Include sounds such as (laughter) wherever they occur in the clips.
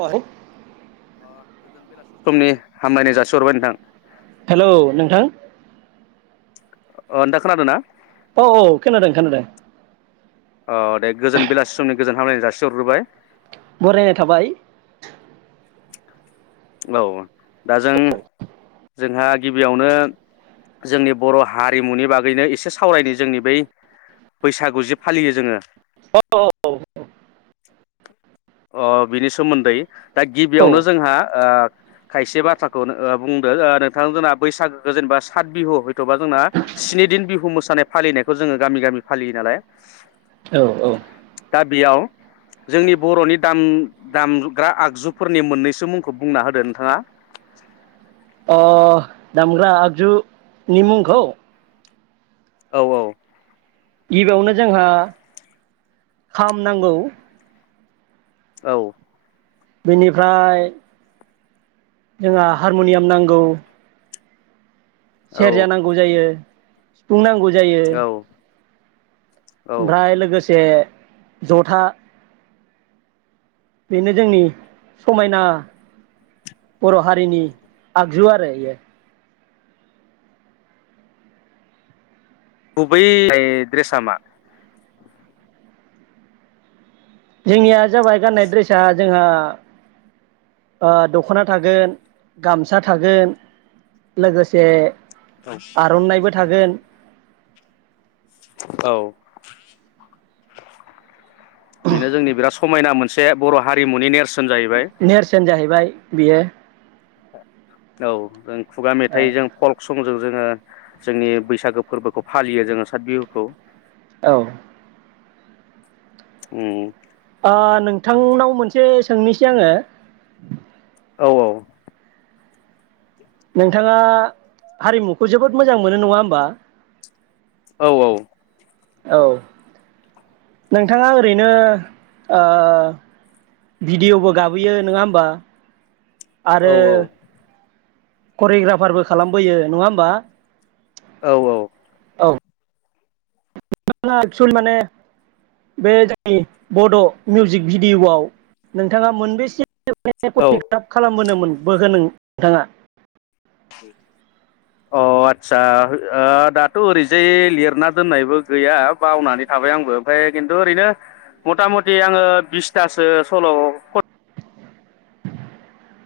अ ओ गोजोन बेलासे। समनि हामलायनाय जासिहरबाय नोंथां। हेलौ नोंथां अ नोंथाङा खोनादों ना? औ औ खोनादों खोनादों। अ दे गोजोन बेलासि समनि गोजोन हामलायनाय जासिहरग्रोबाय। बरायनाय थाबाय। औ दा जों जोंहा गिबियावनो जोंनि बर' हारिमुनि बागैनो एसे सावरायनो जोंनि बै बैसागु जे फालियो जोङो औ औ औ। अ बिनि सोमोन्दै दा औ गिबियावनो जोंहा ओ खायसे बाथ्राखौ नो ओ बुंदों ओ नोंथाङाबो जोंना बैसागोखौ जेनेबा सात बिहु हयथ'बा जोंना स्नि दिन बिहु मोसानाय फालिनायखौ जोङो गामि गामि फालियो नालाय। औ औ। दा बेयाव जोंनि बर'नि दाम दामग्रा आगजुफोरनि मोननैसो मुं खौ बुंना होदो नोंथाङा। अ दामग्रा आगजु निमुंखौ? औ औ। गिबियावनो जोंहा खाम नांगौ। औ। बेनिफ्राय जोंहा हारमुनियाम नांगौ। औ सेरजा नांगौ जायो। सिफुं नांगौ। जायो। औ औ ओमफ्राय लोगोसे जथा बेनो जोंनि समायना बर'हारिनि आगजु आरो इयो। गुबै ऐ द्रेसा मा जोंनिया जाबाय गाननाय द्रेसा जोंहा ओ दखना थागोन गामसा थागोन लोगोसे औ आर'नाइबो थागोन। औ बेनो जोंनि बिराद समायना मोनसे बर'हारिमुनि नेर नेरसोन जाहै बाय बियो औ ओं खुगा मेथाइजों फल्क संजों जोंङो जोंनि बैसागो फोरबोखौ फालियो जोंङो साथ बिहुखौ औ अम ओ नोंथांनाव मोनसे सोंनिसै आंङो औ औ नोंथाङा हारिमुखौ जोबोद मोजां मोनो नंङा होमबा। औ औ औ नोंथांङा ओरैनो भिडियबो गाबोयो नंङा होमबा आरो औ करियग्राफारबो खालामबोयो नंङा होमबा औ औ नोंथांङा एक्सुेले माने बे जोंनि बड'मिउजिक भिडियआव नोंथांङा मोनबेसे औ औ (unintelligible) खालामबोनोमोन बोगोखो नों। नोंथांङा अ आतसा दाथ' ओरैजाय लिरना दोननायबो गैया बावनानै थाबाय आंबो ओमफ्राय खिन्थु ओरैनो मथा मथि आंङो बिसथासो सल' खन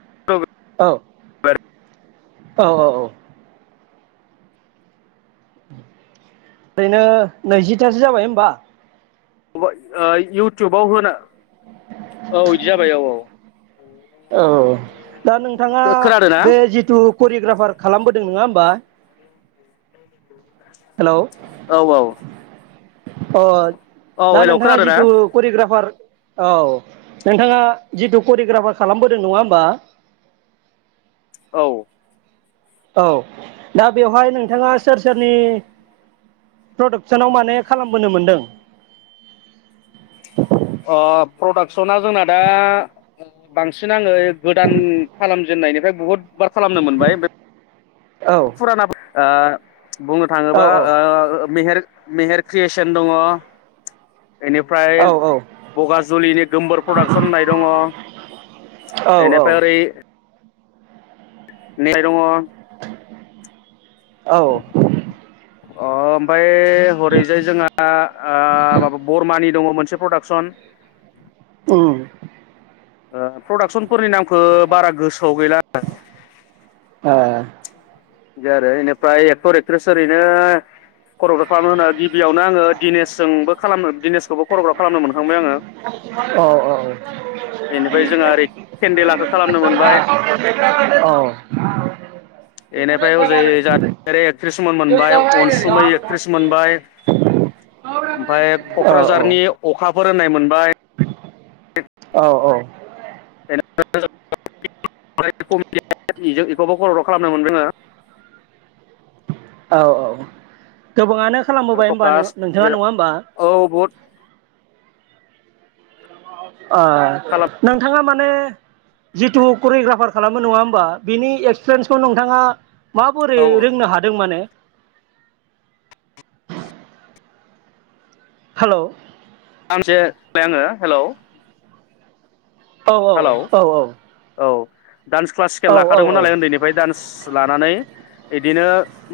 (unintelligible) औ औ औ औ ओरैनो नैजिथासो जाबाय होमबा। इउटउबाव होनो औ इदि जाबाय औ औ औ दा नोंथांङा खोनादों ना बे जिथु करियग्राफार खालामबोदों नंङा होमबा हेलौ औ औ अ औ दा हेल' नोंथांङा खोनादों ना जिथु करियग्राफार औ नोंथांङा जिथु करियग्राफार खालामबोदों नंङा होमबा औ औ दा बेवहाय नोंथांङा सोर सोरनि प्रडाक्सनाव माने खालामबोनो मोनदों। अ प्रडाक्सना जोंना दा ओ बांसिन आङो गोदान खालामजेननायनिफ्राय बहुद बार खालामनो मोनबाय औ (unintelligible) फुरानाब आ बुंनो औ थाङोबा ओ मेहेर मेहेर क्रियेसन दङ इनिफ्राय- औ बगाजुलिनि गोमबोर प्रडाक्सन होननाय दङ औ इनिफ्राय ओरै (unintelligible) औ अ ओमफाय बे हरैजाय जोंहा आ बरमानि दङ मोनसे प्रडाक्सन उम ओ प्रडाकसन- फोरनि नामखो बारा गोसोआव गैला। ओ आरो इनिफ्राय एक्टर एक्ट्रेस ओरैनो खौरां खालामनो होना बि बेयावनो आङो दिनेशजोंबो खालामनो दिनेसखौबो खरग्राफ खालामनो मो अ बेनिफ्राय जोंहा ओरै अ केन्देलाखौ खालामनो मोनबाय अ औ इनिफ्राय अजै जेर एक्ट्रिस मोनबाय अनसुमै एक्ट्रिस मोनबाय ओमफ्राय कक्राझारनि अखा फोरोंनाय मोनबाय औ औ (unintelligible) इखौबो खरग्राफ खालामनो मोनदोंङो औ औ गो गोबाङानो आङो खालामबोबाय होमबा नो प्रकास नोंथाङा नङा होमबा? औ बहुद (inaudible) ओ खालाम नोंथाङा मा माने जिथु करियग्राफार खालामो नङा होमबा बिनि एक्सपिरियेन्सखौ नोंथाङा माबोरै रोंनो हादों माने? हेलौ सामसे (unintelligible) आङो हेलौ औ औ हेलौ औ औ औ डान्स क्लासिकेल औ औ लाखादोंमोन नालाय उन्दैनिफ्राय डान्स लानानै इदिनो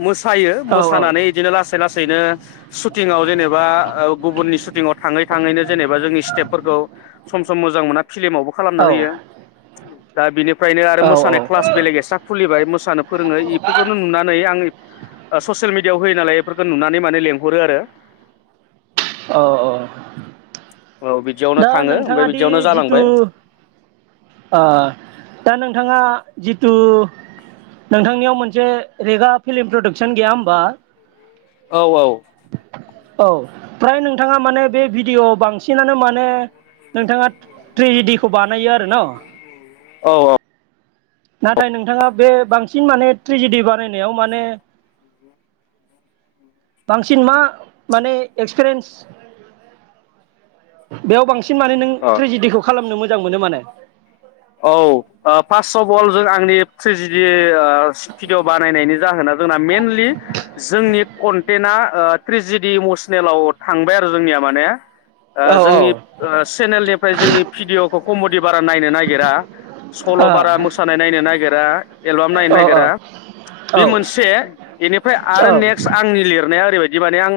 मोसायो औ मोसानानै इदिनो लासै लास सैनो ससुटिंआव जेनेबा गुबुननि सशुटिंआव थाङै थाङैनो जेनेबा जोंनि स्टेपफोरखौ सम मोजां मोना फिल्मावबो खालामनो औ होयो दा बिनि ओमफ्रायनो आरो मोसानाय क्लास बेलेग एसा खुलिबाय मोसानो फोरोङो बेफोरखौनो नुनानै आं ससियेल मिडियाआव होयो नालाय बेफोरखौ नुनानै माने लेंहरो आरो औ औ औ बिदियावनो दा थाङो ओमफ्राय नोंथाङा दि बिदियावनो जिथु जालांबाय दा नोंथाङा जिथु नोंथांनियाव मोनसे रेगा फिल्म प्रडाक्सन गैया होमबा? औ औ फ्राय नोंथाङा माने बे भिडिय बांसिनानो माने माने नोंथाङा ट्रेजिडिखौ बानायो आरो ना औ औ नाथाय नोंथाङा बे बांसिन माने ट्रेजिडि बानायनायाव माने बांसिन मा माने एक्सपिरियेन्स (inaudible) बेयाव बांसिन बांसिन माने नों औ ट्रेजेडिखौ खालामनो मो मोजां मोनो माने औ फास बल आंनि ट्रेजिडि भिडिअ बानायनायनि जाहोना जोंना मेनलि जोंनि कन्टेन्टआ ओ ट्रिजिडि इमसनेलाव थांबाय आरो जोंनिया माने औ जोंनि ओ चेनेलनिफ्राय जोंनि भिडिअखौ कमडि बारा नायनो नागि दा सल ओ औ बारा मोसानाय नायनो नागिरा एलबाम नायनो औ नागिरा बे औ मोनसे इनिफ्राय औ आरो नेक्स्ट आंनि लिरनाया ओरैबायदि बि माने आं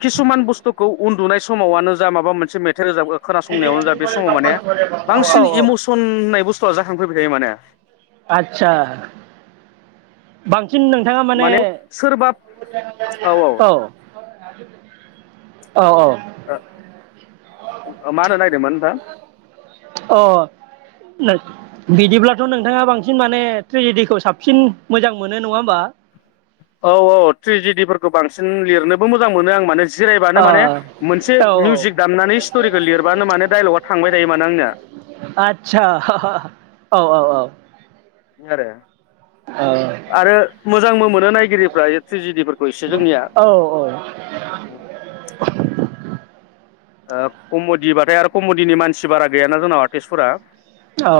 किसुमान बुस्थुखौ उन्दुनाय समाववानो जा माबा मोनसे मे मेथाइ रोजाबग्रा खोनासंनायावनो जा बे समाव माने बांसिन औ इमुस बुस्थुआ जाखांफैबाय थायो माने आतसा बां सिन नोंथाङा माने औ औ औ ओ मा होननो नायदोंमोन नोंथाङा अ बिदिब्लाथ नोंथाङा बांसिन माने ट्रेजिडिखौ साबसिन मोजां मोनो नङा होमबा औ औ ट्रेजिडिफोरखौ बांसिन लिरनोबो मोजां मोनो आं माने ओ जिरायबानो माने मोनसे औ औ मिउजिक दामनानै स्टरिखौ लिरबानो माने डाइलगा थांबाय थायो माने आंना आदसा औ औ औ आरो आरो मोजांबो मोनो नायगिरिफ्रा ट्रेजिडिफोरखौ इसे जोंनिया औ ओ कमडिबाथाय आरो कमडिनि मानसि बारा गैयाना जोंननाव आर्टिस्टफोरा। अ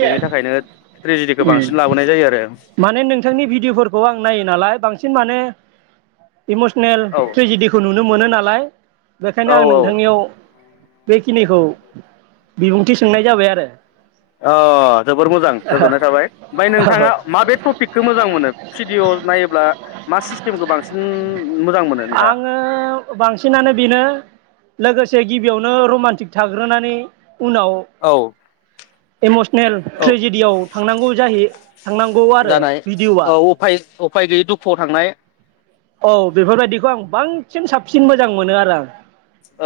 बेनि थाखायनो ट्रेजेडिखौ उम बांसिन लाबोनाय जायो आरो माने नोंथांनि भिडिअ'फोरखौ आं नायो नालाय बांसिन माने इमसनेल ट्रेजिडिखौ नुनो मोनो नालाय लाय औ बेखायनो आं औ नोंथांनियाव बेखिनिखौ बिबुंथि सोंनाय जाबाय आरो। ओ जोबोर मोजां गोजोननाय थाबाय, ओमफाय औ नोंथाङा माबे टपिकखौ मोजां मोनो भिडिअ' नायोब्ला मा सिस्टेमखौ बांसिन मोजां मोनो नोंथाङा आङो बांसिनानो बेनो लोगोसे गिबियावनो रमान्टिक थाग्रोनानै उनाव औ इमस औ थांनांगौ आरो जानाय भिडिअ'आ औ उफाय औ उफाय गैयै दुखुआव थांनाय औ बेफोरबायदिखौ आं बांसिन साबसिन मोजां मोनो आरो आं।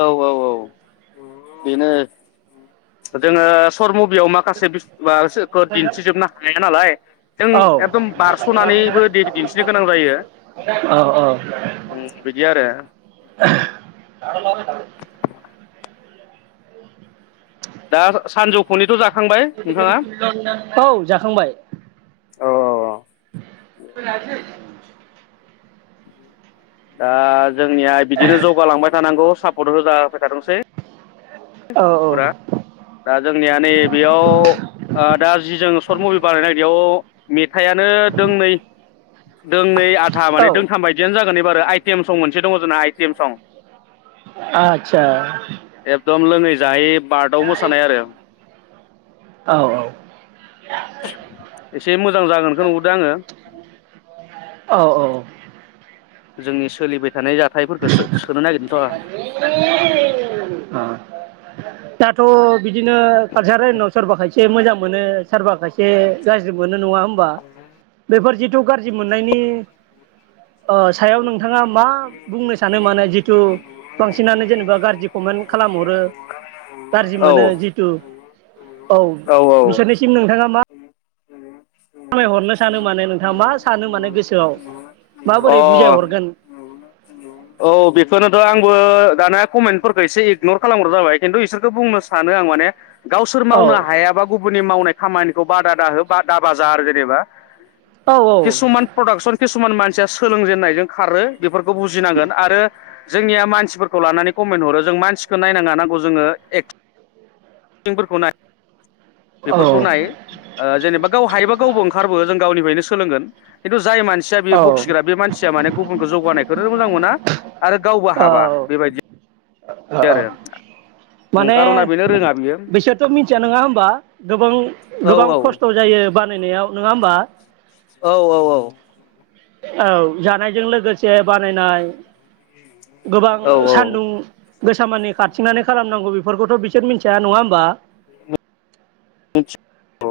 औ औ औ बेनो जोङो सरमु बियाव माखासे (unintelligible) दिन्थिजोबनो हाया नालाय जों आं एकदम बारसनानैबो दिन्थिनो गोनां जायो औ उम बिदि आरो। (inaudible) दा सानजौफुनिथ' जाख औ जाखांबाय। औ औ औ दा जोंनिया बिदिनो जौगालांबाय थानांगौ साब (unintelligible) थादोंसै औ औ इसरा दा जोंनिया नै बेयाव ओ दा जि जों सर्ट मभि बानायनायनो नागिरदों बेयाव मेथाइयानो दोंनै दोंनै आधा माने औ दोंथाम बायदियानो जागोन एब बारो आइटेम सं मोनसे दङ जोंना आइटेम सं आतसा दम लोङै जायै बार्टाव मोसानाय आरो औ एसे मोजां जागोनखौ नुहुरदो आङो। औ औ जोंनि सोलिबाय थानाय जाथाइफोरखौ सो-सोनो नागिरदोंथ' अ (unintelligible) बिदिनो कालसार लाइनाव सोरबा खायसे मोजां मोनो सोरबा खायसे गाज्रि मोनो नङा होम बा बेफोर जिथु गाज्रि मोननायनि ओ सायाव नोंथाङा मा बुंनो सानो माने जिथु बांसिनानो जेनेबा गाज्रि कमेन्ट खालामहरो गाज्रि आं औ मोनो जिथु औ औ औ बिसोरनिसिम नोंथाङा मा (inaudible) खामायहरनो सानो माने नोंथाङा मा सानो माने गोसोआव माबोरै अ बुजाय हरगोन? औ बेखौनोथ' आंबो दाना कमेन्टफोरखौ एसे इगनर खालामग्र जाबाय खिन्थु इसोरखो बुंनो सानो आं माने गावसोर औ मावनो हायाबा गुबुननि मावनाय खामानिखौ बादा दाहो बा दाबाजा आरो जेनेबा औ किसुमान प्रडाकसन किसु सुमान मानसिया सोलोंजेननायजों खारो बेफोरखौ बुज जिनांगोन आरो जोंनिया मानसिफोरखौ लानानै कमेन्ट हरो जों मानसिखौ नायनाङा नांगौ जोङो एगथिंफोरखौ नाय औ बेफोरखौ नाय जेनेबा गाव हायोबा गावबो ओंखारबो जों गावनिफ्रायनो सोलोंगोन खानथु जाय मानसिया बेयो बखिग्रा बे औ मानसिया माने गुबुनखौ जौगानाय औ बेबायदि ओ ओ आरो उम माने खार'ना बेनो रोङा बियो बिसोरथ' मिथिया नङा होमबा गोबां औ गोबां खस्थ' जायो बानायनायाव नङा होमबा? औ औ औ औ जानायजों लोगोसे बानायनाय गोबां सान्दुं गोसा‌ मानि खारथिंनानै खालामनांगौ बेफोरखौथ' बिसोर मिन्थिया नङा होमबा?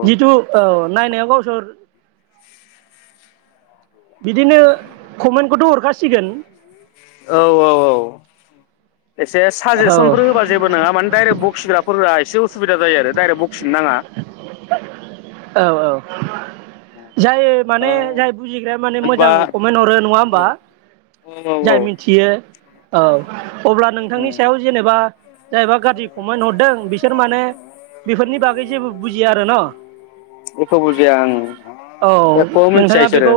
जिथु औ नायनाया गावसोर बिदिनो औ कमेन्टखौथ' हरखासिगोन औ औ एसे औ साजेसनफोर होबा जेबो नङा माने दडाइरेक्ट बखिग्राफोरा सुबिदा जायो आरो डायरेक्ट बखिनो नाङा (unintelligible) जाय माने ओ जाय बुजिग्राया माने होनबा मोजां कमेन्ट हरो नङा होमबा औ औ औ औ जाय मिथियो औ अब्ला नोंथांनि सायाव जेनेबा जायबा गाज्रि कमेन्ट हरदों बिसोर माने बेफोरनि बागै जेबो बुजिया आरो न एख' बुजिया आं औ एख' मिथिया नोंथाङा इसोरो बेखौ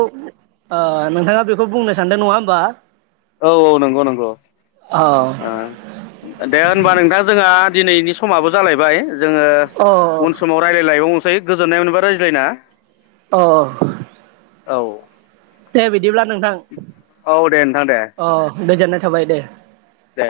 नोंथाङा बेखौ बुंनो सानदों नङा होमबा? औ औ नंगौ नंगौ औ दे होनबा नोंथां जोंहा दिनैनि समाबो जालायबाय जोङो अ उन समाव रायलायलायबावनोन समाव दायो जोननाय मोनबााय रायज्लायना अ औ दे बिदिब्ला नोंथां औ दे नोंथां दे अ गोजोननाय थाबाय दे। दे।